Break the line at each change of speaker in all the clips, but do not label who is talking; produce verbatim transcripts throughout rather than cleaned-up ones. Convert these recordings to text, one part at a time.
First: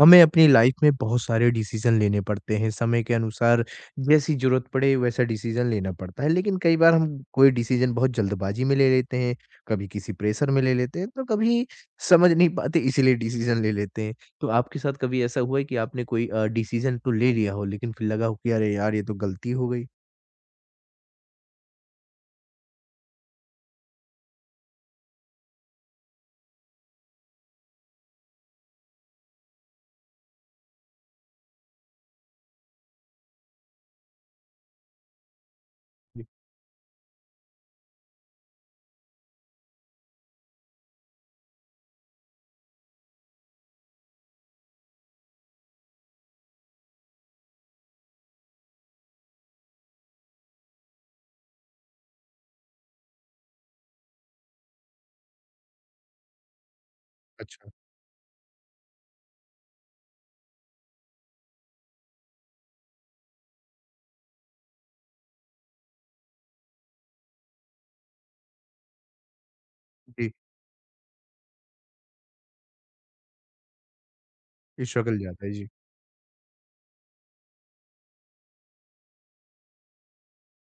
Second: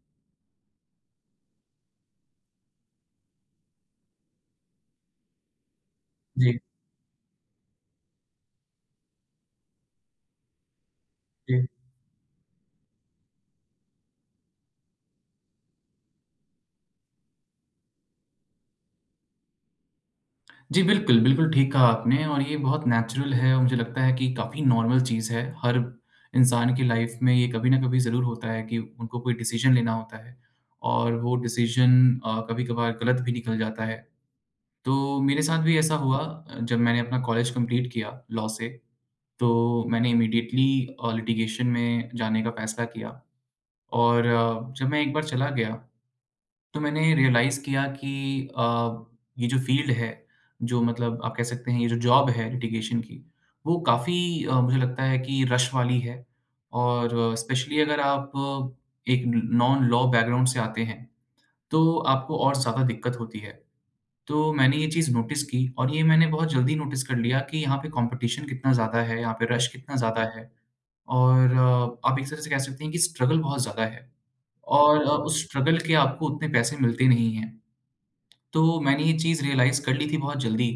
हमें अपनी लाइफ में बहुत सारे डिसीजन लेने पड़ते हैं। समय के अनुसार जैसी ज़रूरत पड़े वैसा डिसीजन लेना पड़ता है। लेकिन
जी,
कई बार हम कोई डिसीजन बहुत जल्दबाज़ी में ले लेते हैं, कभी किसी प्रेशर में ले लेते हैं, तो
जी।
कभी समझ नहीं पाते इसीलिए डिसीजन ले लेते हैं। तो आपके साथ कभी ऐसा हुआ है कि आपने कोई अ, डिसीजन तो ले लिया हो लेकिन फिर लगा हो कि अरे यार ये तो गलती हो गई?
जी, बिल्कुल, बिल्कुल ठीक कहा आपने और ये बहुत नेचुरल है और मुझे लगता है कि काफ़ी नॉर्मल चीज़ है। हर इंसान की लाइफ़ में ये कभी न कभी ज़रूर होता है कि उनको कोई डिसीज़न लेना होता है और वो डिसीज़न अ, कभी-कभार गलत भी निकल जाता है। तो मेरे साथ भी ऐसा हुआ
जी,
अ, जब मैंने अपना कॉलेज कंप्लीट किया लॉ से, तो मैंने इमीडिएटली अ, लिटिगेशन में जाने का फ़ैसला किया और अ, जब मैं एक बार चला गया तो मैंने रियलाइज़ किया कि अ, ये जो फ़ील्ड है, जो मतलब आप कह सकते हैं ये जो जॉब है लिटिगेशन की, वो काफ़ी अ, मुझे लगता है कि रश वाली है और
अच्छा
स्पेशली अगर आप एक नॉन लॉ बैकग्राउंड से आते हैं, तो आपको और ज़्यादा दिक्कत होती है। तो मैंने ये चीज़ नोटिस की और ये मैंने बहुत जल्दी नोटिस कर लिया कि यहाँ पे कॉम्पिटिशन कितना ज़्यादा है, यहाँ पे रश कितना ज़्यादा
जी,
है और अ, आप एक तरह से कह सकते हैं कि स्ट्रगल बहुत ज़्यादा है
ये
और अ,
स्ट्रगल
उस
जाता है। जी,
स्ट्रगल के आपको उतने पैसे मिलते नहीं हैं। तो मैंने ये चीज़ रियलाइज़ कर ली थी बहुत जल्दी,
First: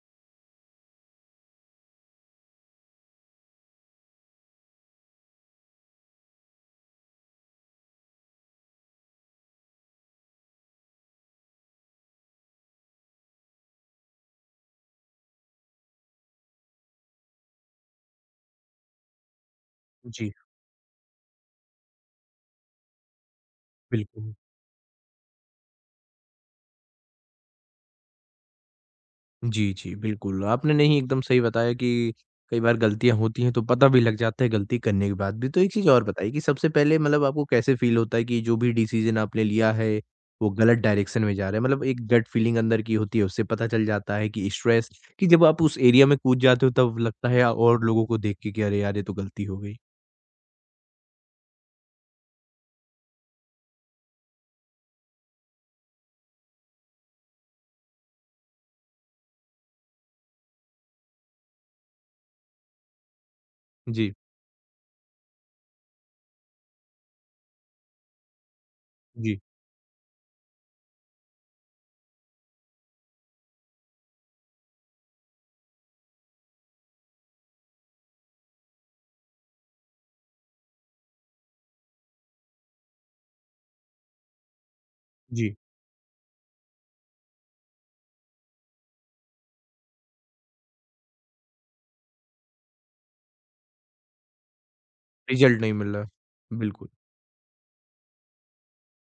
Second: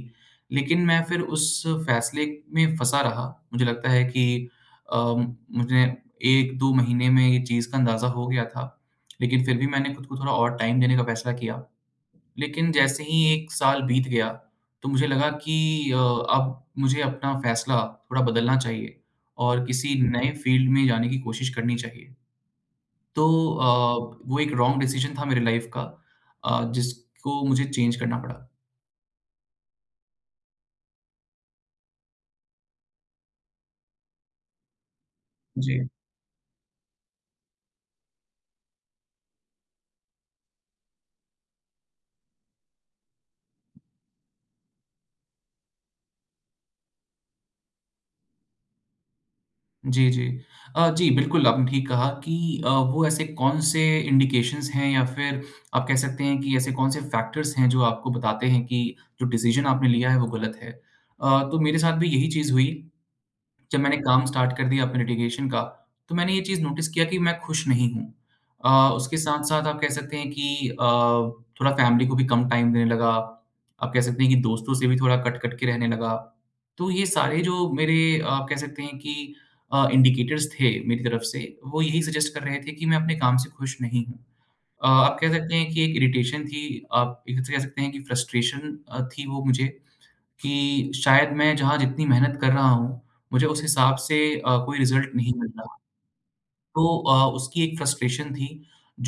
लेकिन मैं फिर उस फैसले में फँसा रहा। मुझे लगता है कि अ, मुझे एक-दो महीने में ये चीज़ का अंदाज़ा हो गया था, लेकिन फिर भी मैंने खुद को थोड़ा और टाइम देने का फैसला किया। लेकिन जैसे ही एक साल बीत गया, तो मुझे लगा कि अ, अब मुझे अपना फैसला थोड़ा बदलना चाहिए और किसी नए
जी,
फ़ील्ड में जाने की कोशिश करनी चाहिए। तो अ,
बिल्कुल।
वो एक रॉन्ग डिसीज़न था मेरे लाइफ़ का अ, जिसको मुझे चेंज करना पड़ा।
जी, जी, बिल्कुल। आपने नहीं एकदम सही बताया कि कई बार गलतियाँ होती हैं तो पता भी लग जाता है गलती करने के बाद भी। तो एक चीज़
जी,
और बताइए कि सबसे पहले मतलब आपको कैसे फ़ील होता है कि जो भी डिसीज़न आपने लिया है वो गलत डायरेक्शन में जा रहा है? मतलब एक गट फीलिंग अंदर की होती है उससे पता चल जाता है कि स्ट्रेस कि जब आप उस एरिया में कूद जाते हो तब लगता है या और लोगों को देख के कि अरे यार ये तो गलती हो गई।
जी, जी। अ, जी, बिल्कुल आपने ठीक कहा कि अ, वो ऐसे कौन-से इंडिकेशंस हैं या फिर आप कह सकते हैं कि ऐसे कौन-से फैक्टर्स हैं जो आपको बताते हैं कि जो डिसीज़न आपने लिया है वो गलत है। अ, तो मेरे साथ भी यही चीज़ हुई। जब मैंने
जी,
काम स्टार्ट कर दिया अपने लिटिगेशन का, तो मैंने ये चीज़ नोटिस किया कि मैं खुश नहीं हूँ। अ, उसके
जी,
साथ-साथ आप कह सकते हैं कि अ, थोड़ा फैमिली को भी कम टाइम देने लगा। आप कह सकते हैं कि दोस्तों से भी थोड़ा कट-कट के रहने लगा। तो ये सारे जो मेरे आप कह सकते हैं कि अ, इंडिकेटर्स थे मेरी तरफ से, वो यही सजेस्ट कर रहे थे कि मैं अपने काम से खुश नहीं हूँ। अ, आप कह
जी,
सकते हैं कि एक इरिटेशन थी, आप एक तरह से कह सकते हैं कि फ्रस्ट्रेशन अ, थी वो मुझे। कि शायद मैं जहाँ जितनी मेहनत कर रहा हूँ, मुझे उस हिसाब से अ, कोई रिज़ल्ट नहीं मिल
रिज़ल्ट नहीं
रहा।
मिल रहा।
तो
बिल्कुल,
अ, उसकी एक फ्रस्ट्रेशन थी,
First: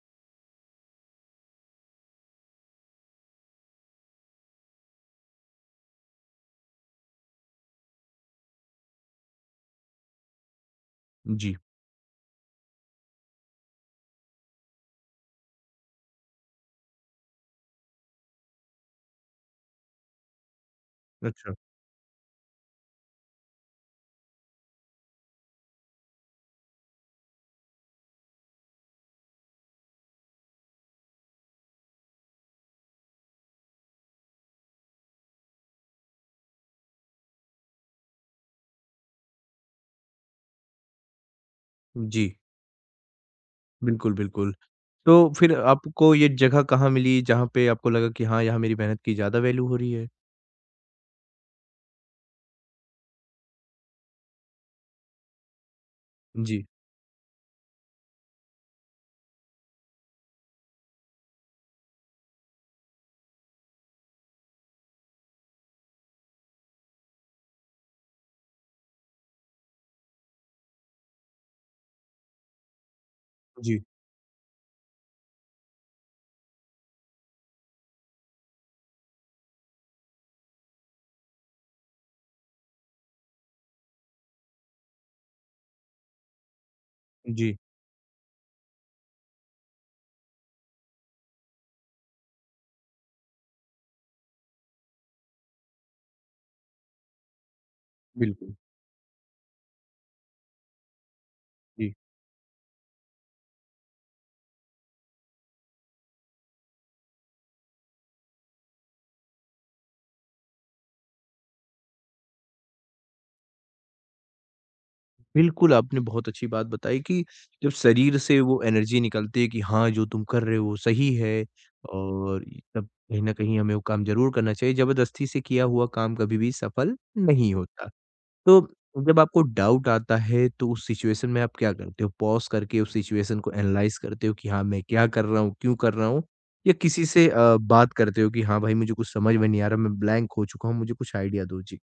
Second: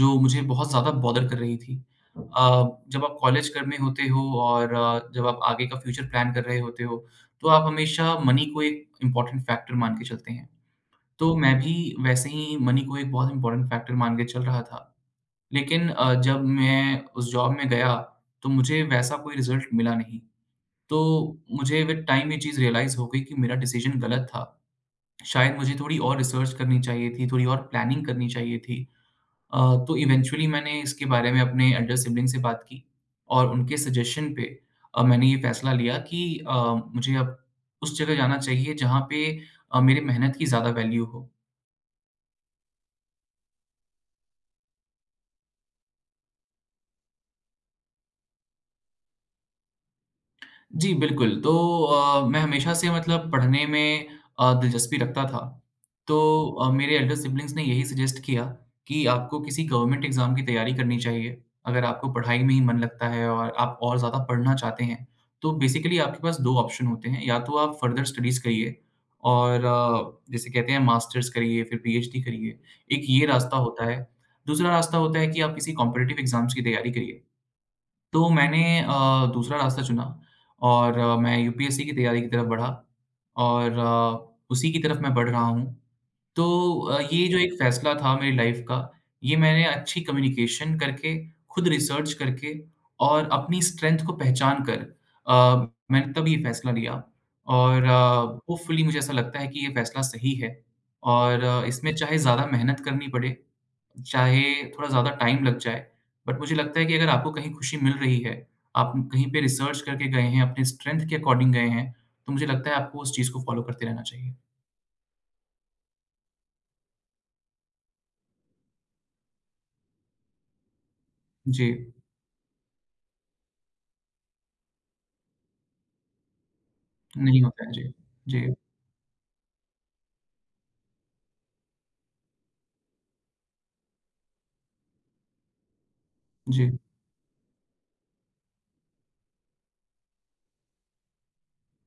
जो मुझे बहुत ज़्यादा बॉदर कर रही थी। अ, जब आप कॉलेज कर में होते हो और अ, जब आप आगे का फ्यूचर प्लान कर रहे होते हो, तो आप हमेशा मनी को एक इम्पोर्टेंट फैक्टर मान के चलते हैं। तो मैं
जी,
भी वैसे ही मनी को एक बहुत इम्पोर्टेंट फैक्टर मान के चल रहा था। लेकिन अ, जब मैं उस जॉब में गया, तो मुझे वैसा कोई रिज़ल्ट मिला नहीं। तो
अच्छा।
मुझे विद टाइम ये चीज़ रियलाइज़ हो गई कि मेरा डिसीजन गलत था। शायद मुझे थोड़ी और रिसर्च करनी चाहिए थी, थोड़ी और प्लानिंग करनी चाहिए थी। अ, तो इवेंचुअली मैंने इसके बारे में अपने एल्डर सिब्लिंग से बात की और उनके सजेशन पे अ, मैंने ये फैसला लिया कि अ, मुझे अब उस जगह जाना चाहिए जहाँ पे अ, मेरे मेहनत की ज़्यादा वैल्यू हो।
जी, बिल्कुल, बिल्कुल। तो फिर आपको ये जगह कहाँ मिली जहाँ पे आपको लगा कि हाँ, यहाँ मेरी मेहनत की ज़्यादा वैल्यू हो रही है?
जी, बिल्कुल। तो अ, मैं हमेशा से मतलब पढ़ने में अ, दिलचस्पी रखता था। तो
जी,
अ, मेरे एल्डर सिब्लिंग्स ने यही सजेस्ट किया कि आपको किसी गवर्नमेंट एग्ज़ाम की तैयारी करनी चाहिए। अगर आपको पढ़ाई में ही मन लगता है और आप और ज़्यादा पढ़ना चाहते हैं, तो बेसिकली आपके पास दो ऑप्शन होते हैं, या तो आप फर्दर स्टडीज़ करिए और अ, जैसे कहते हैं मास्टर्स करिए, फिर पीएचडी करिए। एक ये रास्ता
जी,
होता है। दूसरा रास्ता होता है कि आप किसी कॉम्पिटिटिव एग्ज़ाम्स की तैयारी करिए। तो मैंने अ, दूसरा रास्ता चुना और अ, मैं यूपीएससी की तैयारी की तरफ बढ़ा और अ, उसी की तरफ मैं बढ़ रहा हूँ। तो अ, ये ठीक जो है। एक
जी,
फैसला था मेरी लाइफ़ का, ये मैंने अच्छी कम्युनिकेशन करके, खुद रिसर्च करके और अपनी स्ट्रेंथ को पहचान कर अ, मैंने तब ये फैसला लिया और अ,
बिल्कुल,
होपफुली मुझे ऐसा लगता है कि ये फैसला सही है और अ,
जी।
इसमें चाहे ज़्यादा मेहनत करनी पड़े चाहे थोड़ा ज़्यादा टाइम लग जाए, बट मुझे लगता है कि अगर आपको कहीं खुशी मिल रही है, आप कहीं पे रिसर्च करके गए हैं, अपने स्ट्रेंथ के अकॉर्डिंग गए हैं, तो मुझे लगता है आपको उस चीज़ को फ़ॉलो करते रहना चाहिए।
बिल्कुल, आपने बहुत अच्छी बात बताई कि जब शरीर से वो एनर्जी निकलती है कि हाँ, जो तुम कर रहे हो वो सही है
जी,
और तब कहीं न कहीं हमें वो काम ज़रूर करना चाहिए। ज़बरदस्ती से किया हुआ काम कभी भी सफल
नहीं
नहीं
होता है।
होता।
जी। जी,
तो जब आपको डाउट आता है तो उस सिचुएशन में आप क्या करते हो? पॉज़ करके उस सिचुएशन को एनालाइज़ करते हो कि हाँ, मैं क्या कर रहा हूँ, क्यों कर रहा हूँ?
जी।
या किसी से अ, बात करते हो कि हाँ भाई मुझे कुछ समझ में नहीं आ रहा, मैं ब्लैंक हो चुका हूँ, मुझे कुछ आइडिया दो? जी।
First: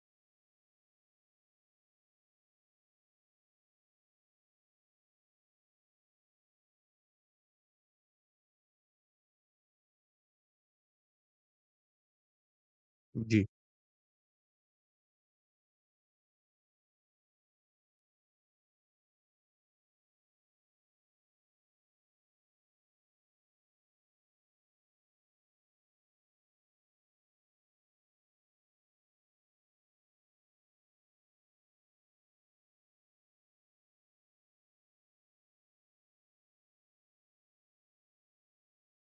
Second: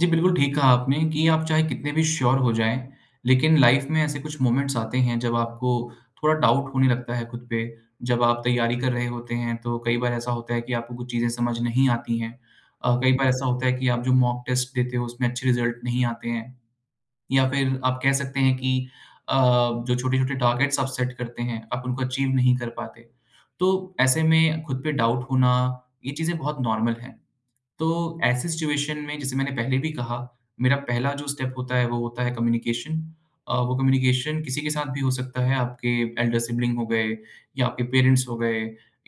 जी, बिल्कुल ठीक कहा आपने कि आप चाहे कितने भी श्योर हो जाएँ, लेकिन लाइफ़ में ऐसे कुछ मोमेंट्स आते हैं जब आपको थोड़ा डाउट होने लगता है खुद पे। जब आप तैयारी कर रहे होते हैं तो कई बार ऐसा होता है कि आपको कुछ चीज़ें समझ नहीं आती हैं। अ, कई बार
जी,
ऐसा होता है कि आप जो मॉक टेस्ट देते हो उसमें अच्छे रिज़ल्ट नहीं आते हैं या फिर आप कह सकते हैं कि अ, जो छोटे-छोटे टारगेट्स आप सेट करते हैं, आप उनको अचीव नहीं कर पाते। तो ऐसे में खुद पे डाउट होना, ये चीज़ें बहुत नॉर्मल हैं। तो ऐसी सिचुएशन में जैसे मैंने पहले भी कहा, मेरा पहला जो स्टेप होता है वो होता है कम्युनिकेशन। अ, वो कम्युनिकेशन किसी के साथ भी हो सकता है, आपके एल्डर सिबलिंग हो गए या आपके पेरेंट्स हो गए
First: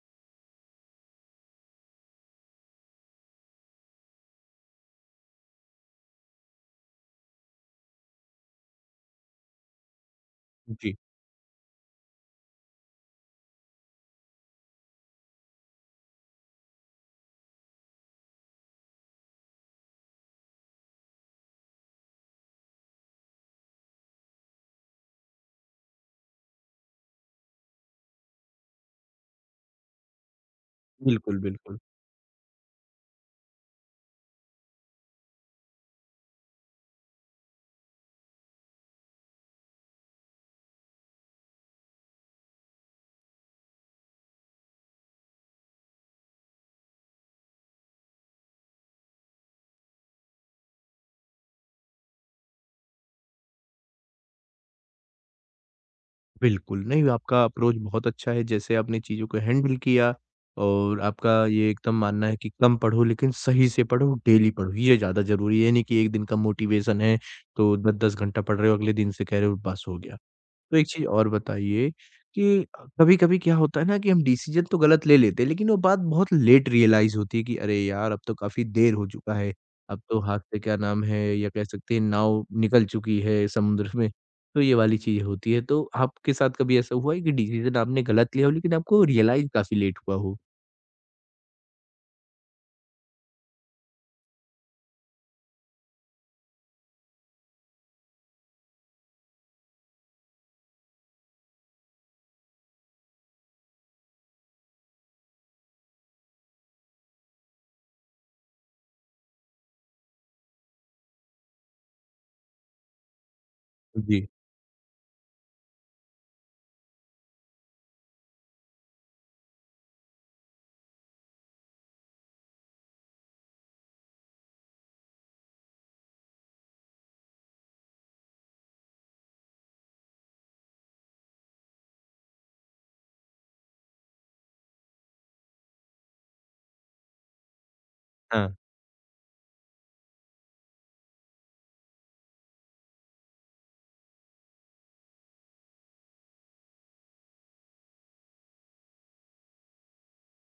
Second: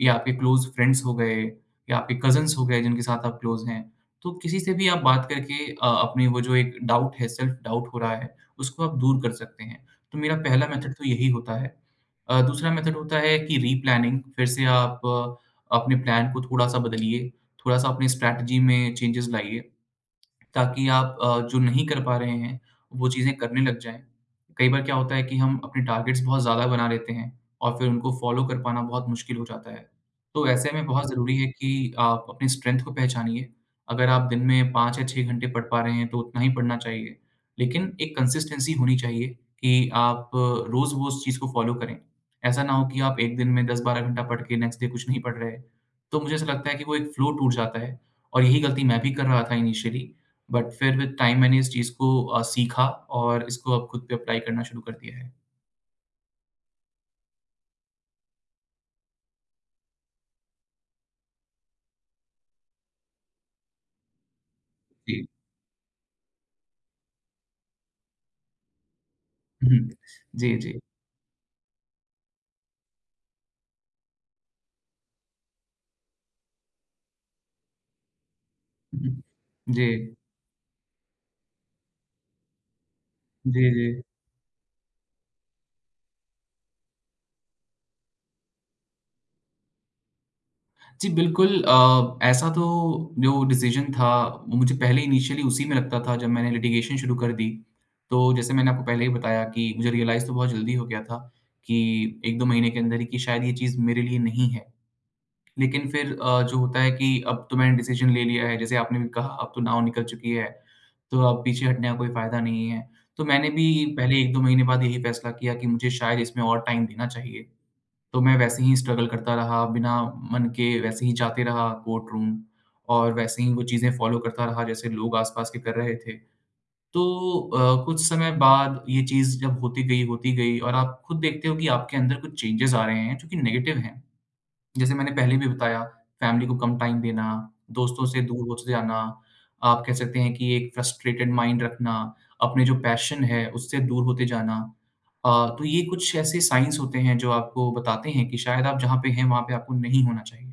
या आपके क्लोज़ फ्रेंड्स हो गए या आपके कज़िन्स हो गए जिनके साथ आप क्लोज़ हैं। तो किसी से भी आप बात करके अ, अपनी वो जो एक डाउट है, सेल्फ डाउट हो रहा है, उसको आप दूर कर सकते हैं। तो मेरा पहला मेथड
जी।
तो यही होता है। अ, दूसरा मेथड होता है कि रीप्लानिंग फिर से आप अ, अपने प्लान को थोड़ा-सा बदलिए। थोड़ा-सा अपनी स्ट्रैटेजी में चेंजेस लाइए ताकि आप अ, जो नहीं कर पा रहे हैं, वो चीज़ें करने लग जाएँ। कई बार क्या होता है कि हम अपने टारगेट्स बहुत ज़्यादा बना लेते हैं और फिर उनको फ़ॉलो कर पाना बहुत मुश्किल हो जाता है। तो ऐसे में बहुत हुँ। ज़रूरी
बिल्कुल,
है
बिल्कुल।
कि आप अपनी स्ट्रेंथ को पहचानिए। अगर आप दिन में पाँच या छह घंटे पढ़ पा रहे हैं, तो उतना ही पढ़ना चाहिए। लेकिन एक कंसिस्टेंसी होनी चाहिए कि आप अ, रोज़ वो उस चीज़ को फ़ॉलो करें। ऐसा ना हो कि आप एक दिन में दस-बारह घंटा पढ़ के नेक्स्ट डे कुछ नहीं पढ़ रहे। तो मुझे ऐसा लगता है कि वो एक फ़्लो टूट जाता है और यही गलती मैं भी कर रहा था इनिशियली बट फिर विद टाइम मैंने इस चीज़ को अ, सीखा और इसको अब खुद पे अप्लाई करना शुरू कर दिया है।
बिल्कुल, नहीं आपका अप्रोच बहुत अच्छा है जैसे आपने चीज़ों को हैंडल किया और आपका ये एकदम मानना है कि कम पढ़ो लेकिन सही से पढ़ो, डेली पढ़ो। ये
जी।
ज़्यादा ज़रूरी है, ये नहीं कि एक दिन का मोटिवेशन है तो दस दस घंटा पढ़ रहे हो, अगले दिन से कह रहे हो बस
हुँ।
हो गया।
जी,
तो
जी।
एक चीज़ और बताइए कि अ, कभी-कभी क्या होता है ना कि हम डिसीज़न तो गलत ले लेते हैं, लेकिन वो बात बहुत लेट रियलाइज़ होती है कि अरे यार! अब तो काफ़ी देर हो
हुँ।
चुका है।
जी।
अब तो हाथ से क्या नाम है या कह सकते हैं नाव निकल चुकी है
जी,
समुद्र
जी।
में, तो ये वाली चीज़ होती है। तो आपके साथ कभी ऐसा हुआ है कि डिसीज़न आपने गलत लिया हो लेकिन आपको रियलाइज़ काफ़ी लेट हुआ हो?
जी, बिल्कुल अ, ऐसा तो जो डिसीज़न था वो मुझे पहले इनिशियली उसी में लगता था जब मैंने लिटिगेशन शुरू कर दी। तो जैसे मैंने आपको पहले ही बताया कि मुझे रियलाइज़ तो बहुत जल्दी हो गया था कि एक-दो महीने के अंदर ही कि शायद ये चीज़ मेरे लिए नहीं है। लेकिन फिर अ, जो होता है कि अब तो मैंने डिसीजन ले लिया है, जैसे आपने भी कहा अब तो नाव निकल चुकी है, तो अब पीछे हटने का कोई फ़ायदा नहीं है। तो मैंने भी पहले
जी।
एक-दो महीने बाद यही फ़ैसला किया कि मुझे शायद इसमें और टाइम देना चाहिए। तो मैं वैसे ही स्ट्रगल करता रहा, बिना मन के वैसे ही जाते रहा कोर्ट रूम और वैसे ही वो चीज़ें फ़ॉलो करता रहा जैसे लोग आस-पास के कर रहे थे। तो अ, कुछ समय बाद ये चीज़ जब होती गई, होती गई और आप खुद देखते हो कि आपके अंदर कुछ चेंजेज़ आ रहे हैं जो कि नेगेटिव हैं। जैसे मैंने पहले भी बताया, फैमिली को कम टाइम देना, दोस्तों से
हाँ,
दूर होते जाना, आप कह सकते हैं कि एक फ्रस्ट्रेटेड माइंड रखना, अपने जो पैशन है, उससे दूर होते जाना। अ, तो ये कुछ ऐसे साइन्स होते हैं जो आपको बताते हैं कि शायद आप जहाँ पे हैं, वहाँ पे आपको नहीं होना चाहिए।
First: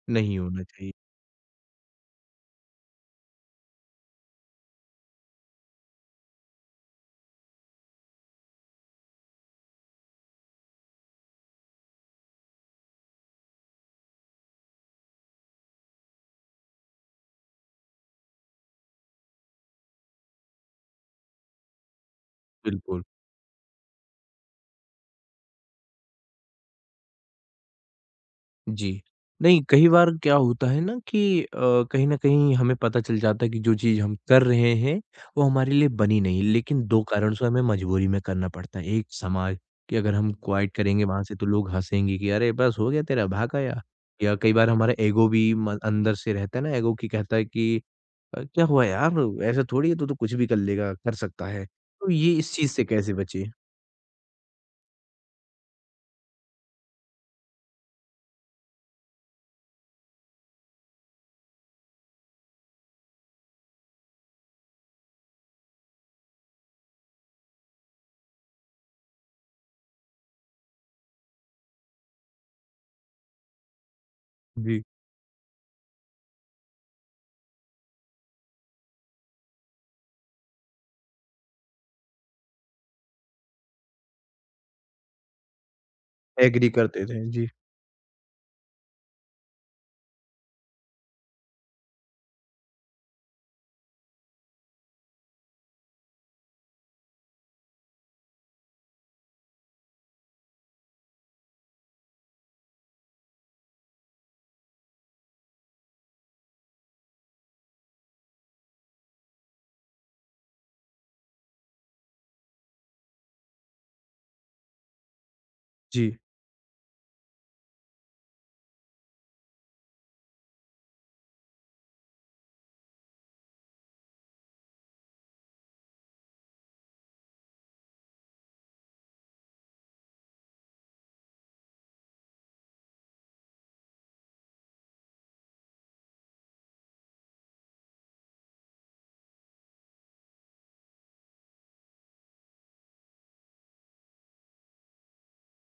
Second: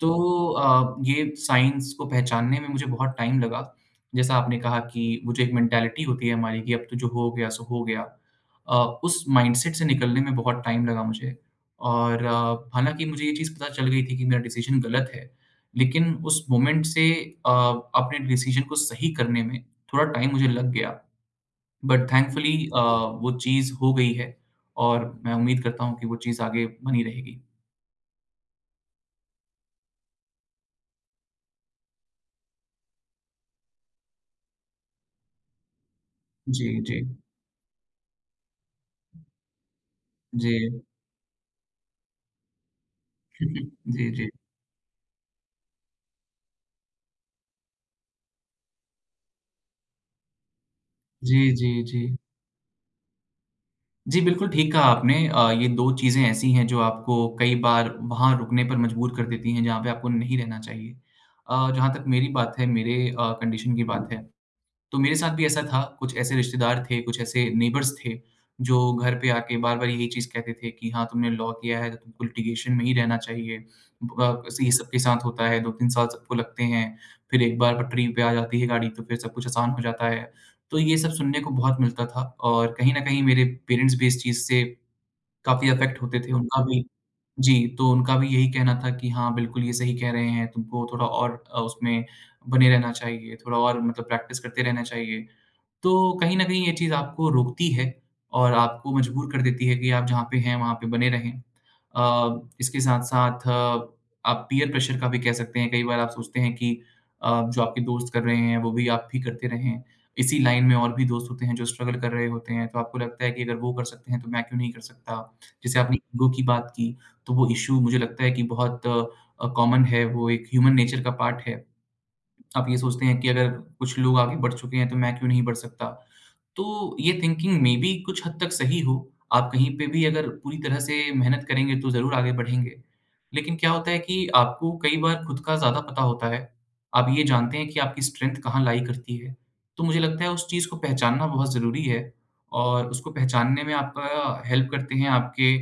तो
नहीं होना चाहिए।
अ, ये साइंस को पहचानने में मुझे बहुत टाइम लगा। जैसा आपने कहा कि वो जो एक मेंटालिटी होती है हमारी कि अब तो जो हो गया सो हो गया। अ, उस माइंडसेट से निकलने में बहुत टाइम लगा मुझे और अ, हालाँकि मुझे ये चीज़ पता चल गई थी कि मेरा डिसीज़न गलत है। लेकिन उस मोमेंट से अ, अपने डिसीज़न को सही करने में थोड़ा टाइम मुझे लग गया। बट थैंकफुली अ,
बिल्कुल।
वो चीज़ हो गई है और मैं उम्मीद करता हूँ कि वो चीज़ आगे बनी रहेगी।
जी। नहीं, कई बार क्या होता है ना कि अ, कहीं न कहीं हमें पता चल जाता है कि जो चीज़ हम कर रहे हैं, वो हमारे लिए बनी नहीं,
जी,
लेकिन
जी।
दो कारण से हमें मजबूरी में करना पड़ता है। एक समाज कि अगर हम
जी।
क्वाइट करेंगे वहाँ से तो लोग हँसेंगे कि अरे बस हो गया तेरा, भाग आया।
जी, जी।
या कई बार हमारा ईगो भी म अंदर से रहता है ना ईगो कि कहता है कि अ, क्या हुआ यार ऐसा थोड़ी है तू तो कुछ भी कर लेगा, कर
जी,
सकता है।
जी, जी।
तो ये इस चीज़ से कैसे बचें?
जी, बिल्कुल ठीक कहा आपने अ, ये दो चीज़ें ऐसी हैं जो आपको कई बार वहाँ रुकने पर मजबूर कर देती हैं जहाँ पे आपको नहीं रहना चाहिए। अ, जहाँ तक मेरी बात है, मेरे अ, कंडीशन की बात है तो मेरे साथ भी ऐसा था, कुछ ऐसे रिश्तेदार थे, कुछ ऐसे नेबर्स थे, जो घर पे आके बार-बार यही चीज़ कहते थे कि हाँ, तुमने लॉ किया है तो तुमको लिटिगेशन में ही रहना चाहिए। ब अ, ये
जी,
सबके साथ होता है, दो तीन साल सबको लगते हैं, फिर एक बार पटरी पे आ जाती है गाड़ी तो फिर सब कुछ आसान हो जाता है। तो ये सब सुनने को बहुत मिलता था और कहीं न कहीं मेरे पेरेंट्स भी इस चीज़ से काफ़ी अफेक्ट होते थे, उनका
एग्री
भी।
करते थे। जी,
जी। तो उनका भी यही कहना था कि हाँ, बिल्कुल ये सही कह रहे हैं, तुमको थोड़ा और अ, उसमें बने रहना चाहिए, थोड़ा और मतलब प्रैक्टिस करते रहना चाहिए। तो कहीं न कहीं ये चीज़ आपको रोकती है और आपको मजबूर कर देती है कि आप जहाँ पे हैं, वहाँ पे बने रहें। अ, इसके साथ-साथ आप पीयर प्रेशर का भी कह सकते हैं, कई बार आप सोचते हैं कि अ, जो आपके दोस्त कर रहे हैं, वो भी आप भी करते रहें। इसी लाइन में और भी दोस्त होते हैं जो स्ट्रगल कर रहे होते हैं, तो आपको लगता है कि अगर वो कर सकते हैं, तो मैं क्यों नहीं कर सकता? जैसे आपने
जी,
ईगो की बात की, तो वो इश्यू मुझे लगता है कि बहुत अ, कॉमन है, वो एक ह्यूमन नेचर का पार्ट है। आप ये सोचते हैं कि अगर कुछ लोग आगे बढ़ चुके हैं तो मैं क्यों नहीं बढ़ सकता? तो ये थिंकिंग मेबी कुछ हद तक सही हो, आप कहीं पे भी अगर पूरी तरह से मेहनत करेंगे तो ज़रूर आगे बढ़ेंगे। लेकिन क्या होता है कि आपको कई बार खुद का ज़्यादा पता होता है, आप ये जानते हैं कि आपकी स्ट्रेंथ कहाँ लाई करती है। तो मुझे लगता है उस चीज़ को पहचानना बहुत ज़रूरी है और उसको पहचानने में आपका हेल्प करते हैं आपके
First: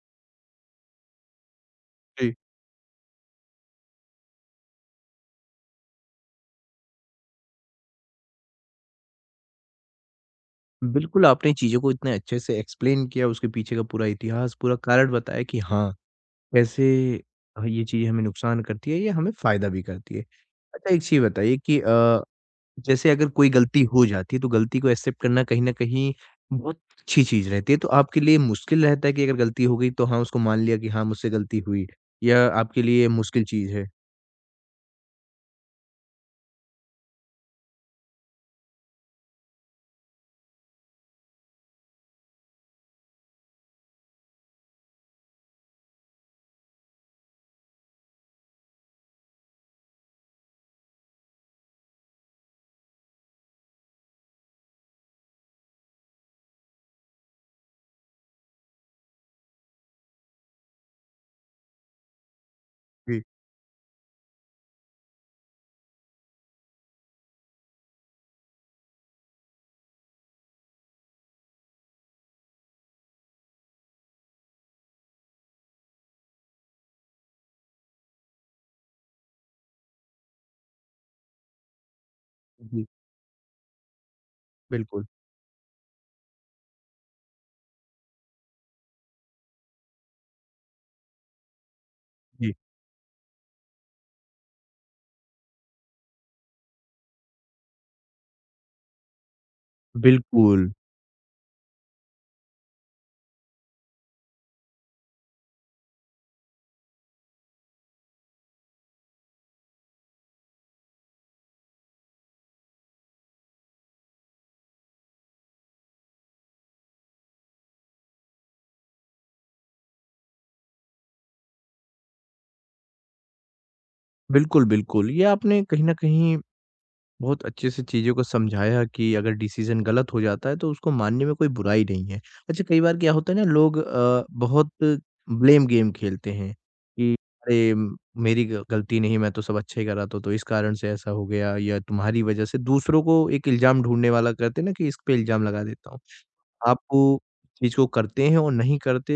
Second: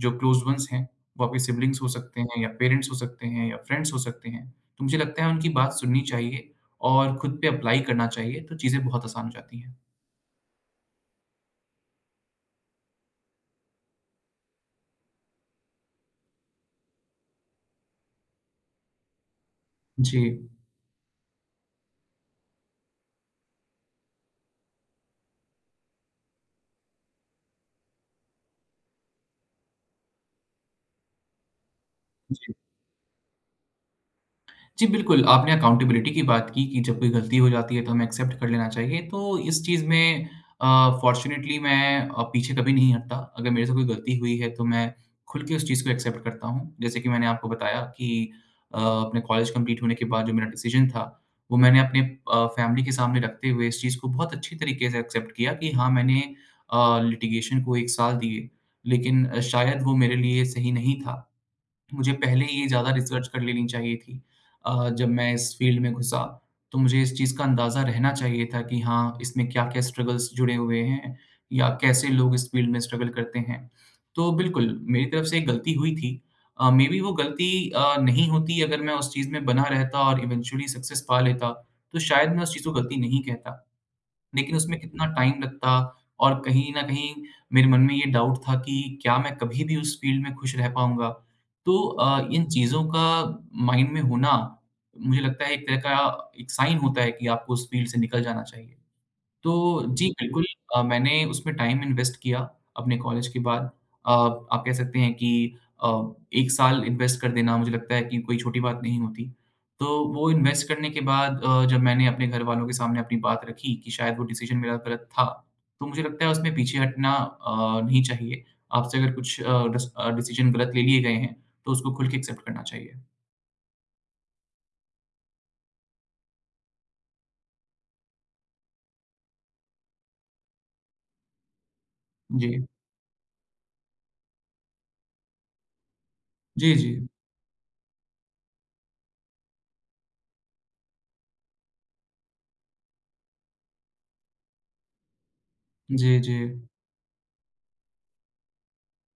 जो क्लोज़ वन्स हैं, वो आपके सिबलिंग्स हो सकते
जी।
हैं या पेरेंट्स हो सकते हैं या फ्रेंड्स हो सकते हैं। तो मुझे लगता है उनकी बात सुननी चाहिए और खुद पे अप्लाई करना चाहिए, तो चीज़ें बहुत आसान हो जाती हैं।
बिल्कुल, आपने चीज़ों को इतने अच्छे से एक्सप्लेन किया, उसके पीछे का पूरा इतिहास, पूरा कारण बताया कि हाँ, कैसे अ, ये चीज़ हमें नुकसान करती है, ये हमें फ़ायदा भी करती है।
जी।
अच्छा, एक चीज़ बताइए कि अ, जैसे अगर कोई गलती हो जाती है, तो गलती को एक्सेप्ट करना कहीं न कहीं बहुत अच्छी चीज़ रहती है, तो आपके लिए मुश्किल रहता है कि अगर गलती हो गई, तो हाँ, उसको मान लिया कि हाँ, मुझसे गलती हुई या आपके लिए मुश्किल चीज़ है?
जी, बिल्कुल, आपने अकाउंटेबिलिटी की बात की कि जब कोई गलती हो जाती है तो हमें एक्सेप्ट कर लेना चाहिए। तो इस चीज़ में अ, फ़ॉर्च्युनेटली मैं अ, पीछे कभी नहीं हटता। अगर मेरे से कोई गलती हुई है तो मैं खुल के उस चीज़ को एक्सेप्ट करता हूँ। जैसे कि मैंने आपको बताया कि अ, अपने कॉलेज कंप्लीट होने के बाद जो मेरा डिसीज़न था, वो मैंने अपने अ, फैमिली के सामने रखते हुए इस चीज़ को बहुत अच्छी तरीके से एक्सेप्ट किया कि हाँ, मैंने अ, लिटिगेशन को एक साल दिए, लेकिन अ, शायद वो मेरे लिए सही नहीं था। मुझे पहले ही ज़्यादा
जी,
रिसर्च कर लेनी चाहिए थी अ, जब मैं इस फील्ड में घुसा। तो मुझे इस चीज़ का अंदाज़ा रहना चाहिए था कि हाँ, इसमें क्या-क्या स्ट्रगल्स जुड़े हुए हैं या कैसे लोग इस फील्ड में स्ट्रगल करते हैं। तो बिल्कुल, मेरी तरफ से एक गलती हुई थी। अ, मेबी वो गलती अ, नहीं होती अगर मैं उस चीज़ में बना रहता और इवेंचुअली सक्सेस पा लेता, तो शायद मैं उस चीज़ को
जी,
गलती नहीं कहता। लेकिन उसमें
बिल्कुल।
कितना टाइम लगता और कहीं न कहीं मेरे मन में ये डाउट था कि क्या मैं कभी भी उस फ़ील्ड में खुश रह पाऊँगा? तो अ, इन
जी,
चीज़ों का माइंड में होना, मुझे लगता है एक तरह का एक साइन होता है कि आपको उस फ़ील्ड से निकल जाना चाहिए। तो जी, बिल्कुल।
बिल्कुल।
अ, मैंने उसमें टाइम इन्वेस्ट किया अपने कॉलेज के बाद। अ, आप कह सकते हैं कि अ, एक साल इन्वेस्ट कर देना मुझे लगता है कि कोई छोटी बात नहीं होती। तो वो इन्वेस्ट करने के बाद अ, जब मैंने अपने घरवालों के सामने अपनी बात रखी कि शायद वो डिसीज़न मेरा गलत था, तो मुझे लगता है उसमें पीछे हटना अ, नहीं चाहिए। आपसे अगर कुछ अ, डिस अ, डिसीज़न गलत ले लिए गए हैं, तो उसको खुल के एक्सेप्ट करना चाहिए।
बिल्कुल, बिल्कुल, ये आपने कहीं न कहीं बहुत अच्छे से चीज़ों को समझाया कि अगर डिसीज़न गलत हो जाता है तो उसको मानने में कोई बुराई नहीं है।
जी।
अच्छा कई बार क्या होता है ना लोग अ, बहुत ब्लेम गेम खेलते हैं
जी, जी।
कि अरे म- मेरी ग गलती नहीं मैं तो सब अच्छा ही कर रहा था तो इस कारण से ऐसा हो गया या तुम्हारी वज़ह से दूसरों को एक इल्ज़ाम ढूँढने वाला कहते हैं ना कि इस पे इल्ज़ाम लगा देता हूँ।
जी, जी।
आप वो चीज़ को करते हैं और नहीं करते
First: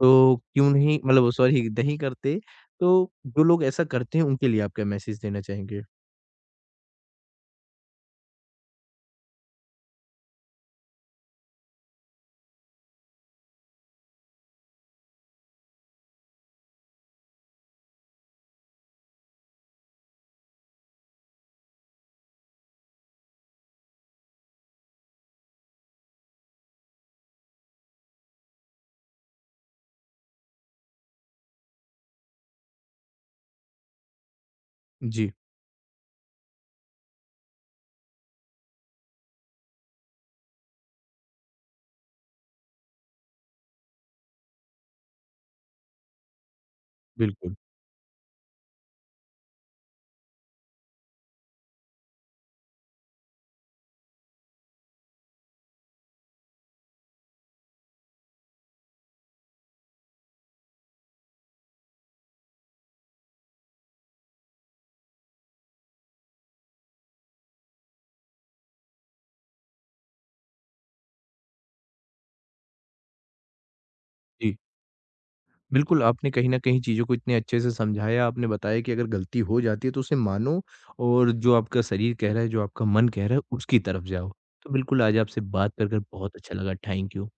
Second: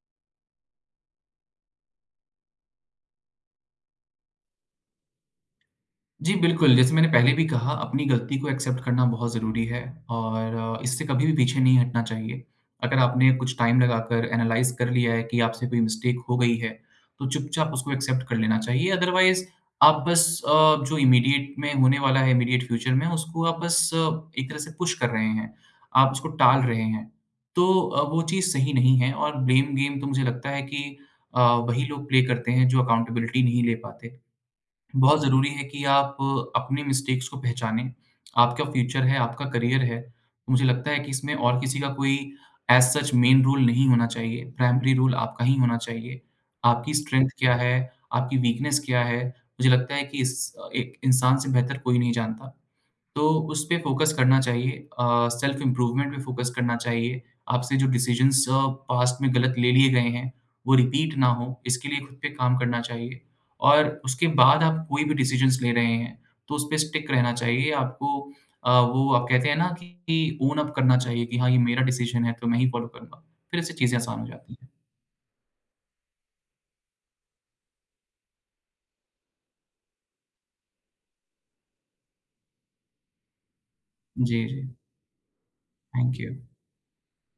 तो क्यों नहीं मतलब सॉरी नहीं करते तो जो लोग ऐसा करते हैं उनके लिए आप क्या मैसेज देना चाहेंगे?
जी, बिल्कुल, जैसे मैंने पहले भी कहा अपनी गलती को एक्सेप्ट करना बहुत ज़रूरी है और अ, इससे कभी भी पीछे नहीं हटना चाहिए। अगर आपने कुछ टाइम लगाकर एनालाइज़ कर लिया है कि आपसे कोई मिस्टेक हो गई है, तो चुपचाप उसको एक्सेप्ट कर लेना चाहिए। अदरवाइज़ आप बस अ, जो इमीडिएट में होने वाला है, इमीडिएट फ्यूचर में, उसको आप बस अ, एक तरह से पुश कर रहे हैं, आप उसको टाल रहे हैं। तो अ, वो चीज़ सही नहीं है और ब्लेम गेम तो मुझे लगता है कि अ, वही लोग प्ले करते हैं जो अकाउंटेबिलिटी नहीं ले पाते। बहुत
जी,
ज़रूरी है कि आप अपनी मिस्टेक्स को पहचानें। आपका फ्यूचर है, आपका करियर है। मुझे लगता है कि इसमें और किसी का कोई एज़ सच मेन रूल नहीं होना चाहिए। प्राइमरी रूल आपका ही होना चाहिए। आपकी स्ट्रेंथ
बिल्कुल।
क्या है? आपकी वीकनेस क्या है? मुझे लगता है कि इस एक इंसान से बेहतर कोई नहीं जानता। तो उस पे फ़ोकस करना चाहिए अ, सेल्फ इम्प्रूवमेंट पे फ़ोकस करना चाहिए। आपसे जो डिसीज़न्स अ, पास्ट में गलत ले लिए गए हैं, वो रिपीट ना हो, इसके लिए खुद पे काम करना चाहिए। और उसके बाद आप कोई भी डिसीज़न्स ले रहे हैं, तो उस पे स्टिक रहना चाहिए। आपको अ, वो आप कहते हैं ना कि ओन अप करना चाहिए कि हाँ, ये मेरा डिसीज़न है, तो मैं ही फ़ॉलो करूँगा। फिर इससे चीज़ें आसान हो
जी।
जाती हैं।
बिल्कुल, आपने कहीं न कहीं चीज़ों को इतने अच्छे से समझाया, आपने बताया कि अगर गलती हो जाती है तो उसे मानो और जो आपका शरीर कह रहा है, जो आपका मन कह रहा है उसकी तरफ जाओ।
जी, जी।
तो बिल्कुल आज आपसे बात कर, कर
थैंक यू।
बहुत अच्छा लगा। Thank you.